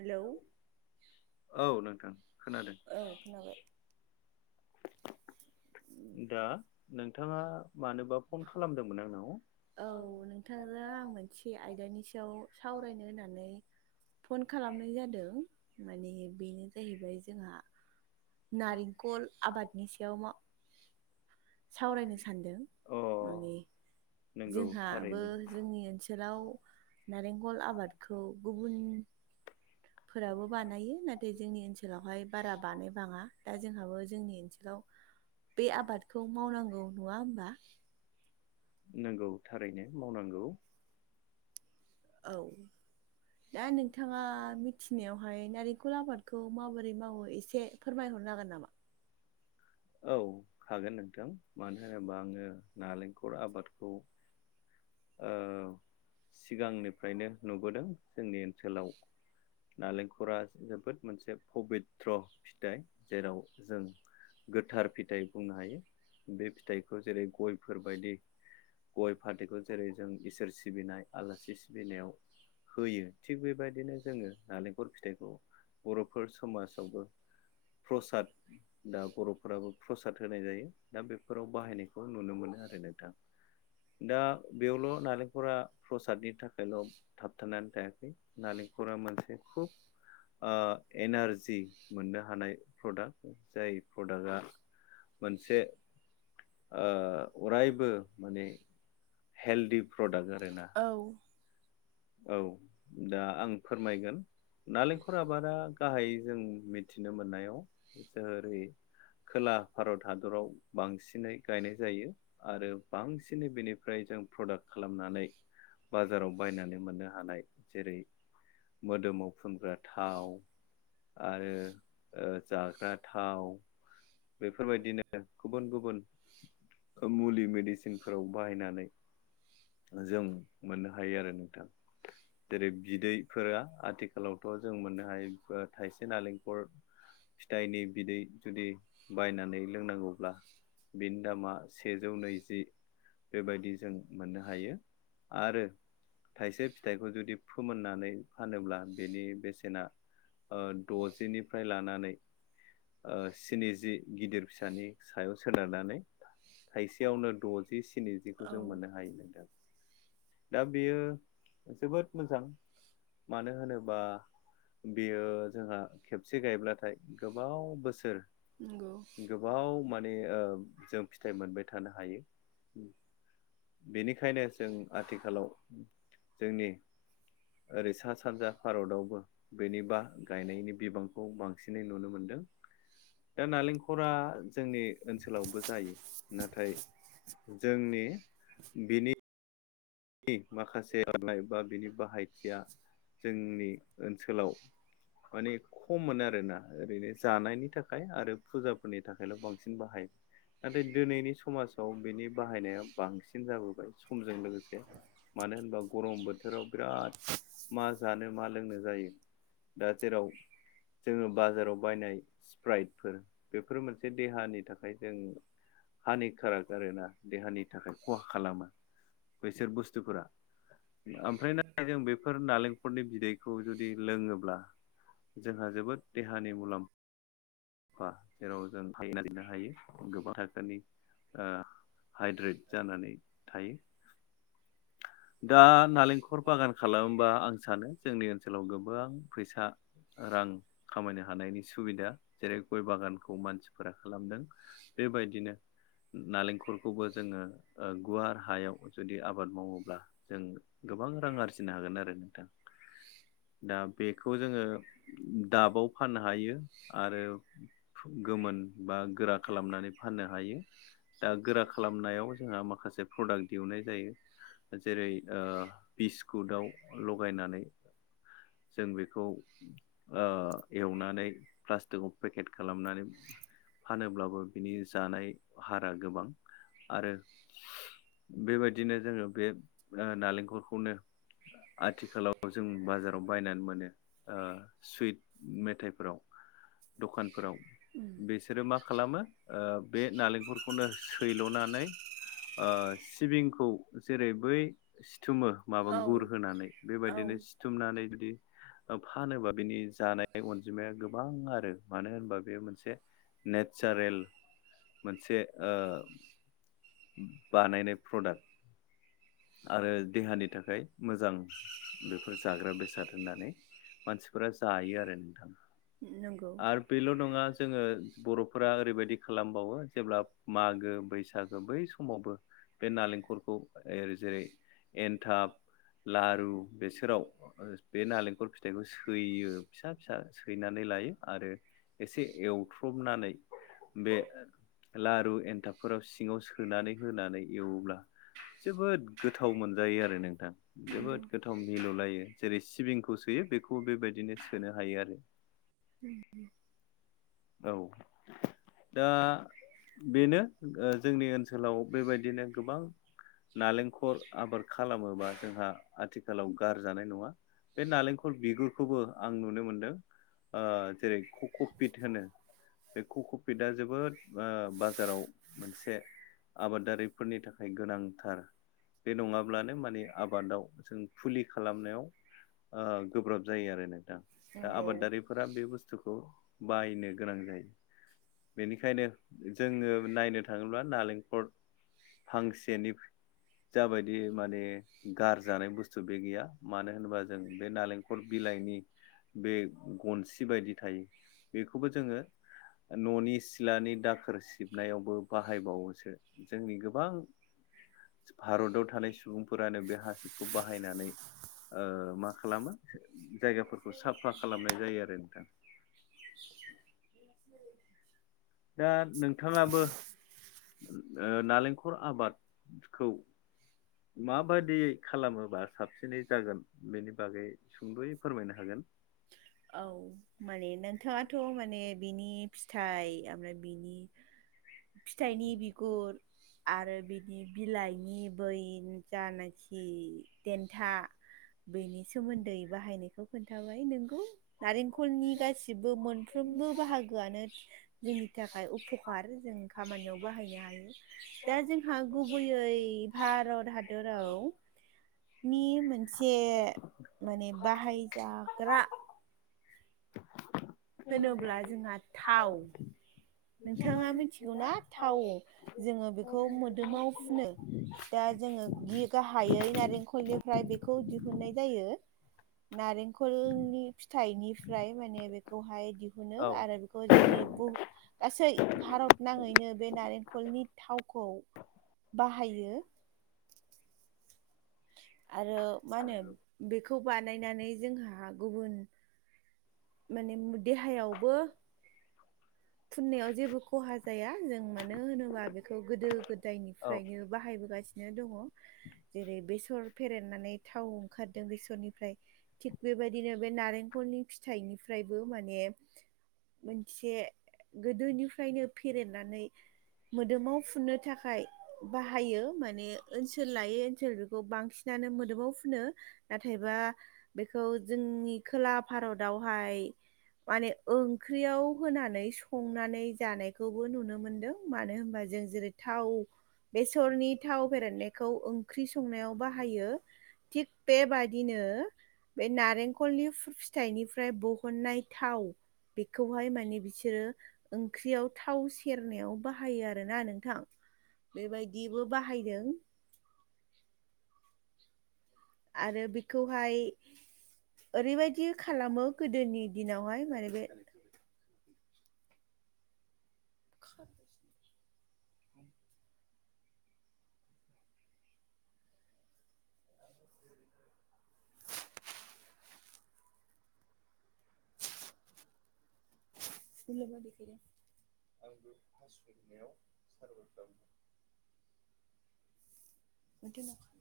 Hello औ नोंथां खोनादों। औ खोनाबाय दा नोंथाङा मानोबा फन खालामदोंमोन आंनाव नोंथांनो आं मोनसे आयदानि सायाव सावरायनो होननानै फन खालामनाय जादों माने बेनो जाहैबाय जोंहा नारिखल आबादनि सायाव मा सावरायनो सानदों अ माने नंगौ जोंहाबो थारैनो जोंनि ओनसोल बोथोराव नारेंखल आबादखौ गुबुन फोराबो बानायो नाथाय जोंनि ओनसोलावहाय बारा बानाय दा जोंहाबो जोंनि ओनसोलाव बे आबादखौ मावनांगौ नङा होमबा। नोंगौ थारैनो मावनांगौ। औ। दा नोंथांङा मिथिनायावहाय नारिखल आबादखौ माबोरै मावो एसे फोरमायहरनो हागोन नामा? औ हागोन नोंथां मानो होनोबा आङो नालेंखल आबादखौ ओ सिगांनिफ्रायनो नुबोदों जोंनि ओनसोलाव नालेंखरा जोबोद मोनसे पबित्र फिथाइ जेराव जों गोथार फिथाइ बुंनो हायो बे फिथाइखौ जेरै गयफोरबायायदि गय फाथैखौ जेरै जों इसोर सिबिनाय आलासि बेलायाव होयो थिग बेबायदिनो जोङो नालेंखल फिथाइखौ बर'फोर समाजावबो प्रसाद दा बर'फोराबो प्रसाद होनाय जायो दा बेफोराव बाहायनायखौ नुनो मोनो आरो नोंथां दा बेयावल' नालेंखरा प्रसादनि थाखाय ल थाबथानानै थायाखै नालेंखरा मोनसे खुब ओ एनारजि मोननो हानाय प्रडाक्ट जाय प्रडाक्टआ मोनसे ओ अरायबो माने हेल्दि प्रडाक्ट आरोना औ औ दा आं फोरमायगोन नालेंखर आबादा गाहायै जों मिथिनो मोननायाव जोरै खोला भारत हादराव बांसिनै गायनाय जायो आरो बांसिनै बेनिफ्राय जों प्रडाक्ट खालामनानै बाजाराव बायनानै मोननो जेरै मोदोमाव फुनग्रा थाव आरो ओ जाग्रा थाव बेफोरबायदिनो गुबुन गुबुन मुलि मेडिसिनफोराव बाहायनानै जों मोननो हायो आरो नोंथां जेरै बिदैफोरा आथिखालावथ' जों मोननो हायो थाइसे नालेंखर फिथाइनि बिदै जुदि बायनानै लोंनांगौब्ला बिनि दामा सेजौ नैजि बेबायदि जों मोननो हायो आरो थाइसे फिथाइखौ जुदि फोमोननानै फानोब्ला बेनि बेसेना द'जिनिफ्राय लानानै स्निजि गिदिर फिसानि सायाव सोदारनानै थाइसेयावनो द'जि स्निजिखौ औ जों मोननो हायोमोनदा दा बेयो जोबोद मोजां मानो होनोबा बियो जोंहा खेबसे गायब्लाथाय गोबाव बोसोर नंगौ गोबाव माने जों फिथाइ मोनबाय थानो हायो बेनिखायनो जों आथिखालाव जोंनि ओरै सा सानजा भारतआवबो बेनिबा गायनायनि बिबांखौ बांसिनै नुनो मोनदों दा नालेंखरा जोंनि ओनसोलावबो जायो नाथाय जोंनि बिनि बि माखासे [unintelligible] बा बिनि बाहायथिया जोंनि ओनसोलाव माने खम मोनो आरोना ओरैनो जानायनि थाखाय आरो फुजाफोरनि थाखायल' बांसिन बाहायो नाथाय दिनैनि समाजाव बेनि बाहायनाया बांसिन जाबोबाय समजों लोगोसे मानो होनबा गरम बोथोराव बिराद मा जानो मा लोंनो जायो दा जेराव जोङो बाजाराव बायनाय स्प्राइटफोर बेफोर मोनसे एसे देहानि थाखाय जों हानि खाराग आरोना देहानि थाखाय खहा खालामो बेसोर बुस्थुफोरा ओमफ्राय ना जों बेफोर नालेंख रनि बिदैखौ जुदि लोङोब्ला जोंहा जोबोद देहानि मुलाम्फा जेराव [unintelligible] हायो गोबां थाखोनि हाइद्रेट जानानै थायो [inaudible] दा नालेंखर बागान खालामोबा आं सानो जोंनि ओनसोलाव गोबां फैसा रां खामायनो हानायनि सुबिदा जेरै गय बागानखौ मानसिफोरा खालामदों बेबायदिनो नालेंखलखौबो जोङो गुवार हायाव जुदि आबाद मावोब्ला जों गोबां रां आरजिनो हागोन आरो नोंथां दा बेखौ जोङो दाबाव फाननो हायो आरो गोमोन बा गोरा खालामनानै फाननो हायो दा गोरा खालामनायाव जोंहा माखासे प्रडाक्ट दिहुननाय जायो जेरै ओ बिस्कुटाव लगायनानै जों बेखौ ओ एवनानै प्लास्टिकयाव पेकेट खालामनानै फानोब्लाबो बिनि जानाय हारा गोबां आरो बेबायदिनो जोङो बे नालेंखलखौनो आथिखालाव जों बाजाराव बायनानै मोनो सुइट मेथाइफोराव दखानफोराव उम बेसोरो मा खालामो बे नालेंखरखौनो सैल'नानै ओ सिबिंखौ जेरै बै सिथुमो माबा औ गुर होनानै औ बेबायदिनो सिथुमनानै जुदि फानोबा बिनि जानाय अनजिमाया गोबां आरो मानो होनबा बे मोनसे नेचारेल मोनसे ओ बानायनाय प्रडाक्ट आरो देहानि थाखाय मोजां बेफोर जाग्रा बेसाद होननानै मानसिफोरा जायो आरो नोंथाङा नांगौ आरो बेल' नङा जोङो बर'फोरा ओरैबायदि खालामबावो जेब्ला मागो बैसागो बै सम समावबो बे नालेंखलखौ जेरै एनथाब लारु बेसोराव बे नालेंखल फिथाइखौ सैयो फिसा फिसा सैनानै आरो एसे एवथ्रबनानै बे लारु एन्थाबफोराव सिङाव सोनानै होनानै एवोब्ला जोबोद गोथाव मोनजायो आरो नोंथां नंगौ जोबोद गो गोथाम मिल' लायो जेरै सिबिंखौ सोयो बेखौ बेबायदिनो सोनो हायो आरो ओम ओम औ दा बेनो जोंनि ओनसोलाव बेबायदिनो गोबां नालेंखल आबाद खालामोबा जोंहा आथिखालाव गारजानाय नङा बे नालेंखल बिगुरखौबो आं नुनो मोनदों ओ जेरै कक'पिट होनो बे कक'पिटा जोबोद ओ बाजाराव मोनसे आबादारिफोरनि थाखाय गोनांथार बे नङाब्लानो माने आबादाव जों फुलि खालामनायाव ओगोब्राब जायो आरो नोंथां दा नंगौ आबादारि फोरा बे बुसथुखौ बाहायनो गोनां जायो बेनिखायनो जोङो नायनो थाङोब्ला नालेंखल फांसेनि जाबायदि माने गारजानाय बुसथु बे गैया मानो होनोबा जों बे नालेंख खर बिलाइनि बे गनसि बायदि थायो बेखौबो जों जोङो ननि सिथलानि दाखोर सिबनायावबो बाहायबावोसो जोंनि गोबां भारताव थानाय सुबुंफोरानो बे हासिबखौ बाहायनानै ओ मा खालामो जायगाफोरखौ साफा खालामनाय जायो आरो नोंथां [unintelligible] दा नोंथाङाबो ओ नालेंखल आबादखौ माबायदियै खालामोबा साबसिनै जागोन बेनि बागै सुंद'यै फोरमायनो हागोन औ माने नो बिथथाङाथ' माने बिनि फिथाइ ओमफ्राय बिनि फिथाइनि बिगुर आरो बिदि बिलाइनि बै जानाखि देन्था। बेनि सोमोन्दै बाहायनायखौ खोन्थाबाय। नोंगौ नारेंखलनि गासिबो मोनफ्रोमबो बाहागोआनो जोंनि थाखाय उपखार जों खामानियाव बाहायनो हायो दा जोंहा गुबैयै भारत हादराव नि [unintelligible] जाग्रा होनोब्ला जोंहा थाव नोंथाङा मिथिगौ ना थाव जोङो बेखौ मोदोमाव फुनो। दा जोङो गि गाहायै नारेंखलनिफ्राय बेखौ दिहुननाय जायो। नारेंखलनि फिथाइनिफ्राय माने बेखौहाय दिहुनो औ आरो बो जोंनि बुहु गासै भारत नाङैनो बे नारेंखलनि थावखौ बाहायो। आरो मा होनो बेखौ बानायनानै जोंहा गुबुन माने देहायावबो फुननायाव जेबो खहा जाया जों मानो होनोबा बेखौ गोदो औ गोदायनिफ्रायनो बाहायबोगासिनो दङ। जेरै बेसर फेरनानै थाव ओंखारदों बेसरनिफ्राय थिग बेबायदिनो बे नारेंखलनि फिथाइनिफ्रायबो माने मोनसे गोदोनिफ्रायनो फेरनानै मोदोमाव फुननो थाखाय बाहायो माने ओनसोल लायै ओनसोल बेखौ बांसिनानो मोदोमाव फुनो। नाथायबा बेखौ जोंनि खोला भारतावहाय माने ओंख्रियाव होनानै स संनानै जानायखौबो नुनो मोनदों मानो होनबा जों जेरै थाव बेसरनि थाव बेरनायखौ ओंख्रि संनायाव बाहायो। थिग बेबादिनो बे नारेंखलनि फिथाइनिफ्राय बहननाय थाव बेखौहाय माने बिसोरो ओंख्रियाव थाव सेरनायाव बाहायो आरोना नोंथां। बेबायदिबो बाहायदों। आरो बेखौहाय ओरैबायदि खालामो गोदोनि दिनावहाय माने बे [inaudible] [inaudible] [inaudible]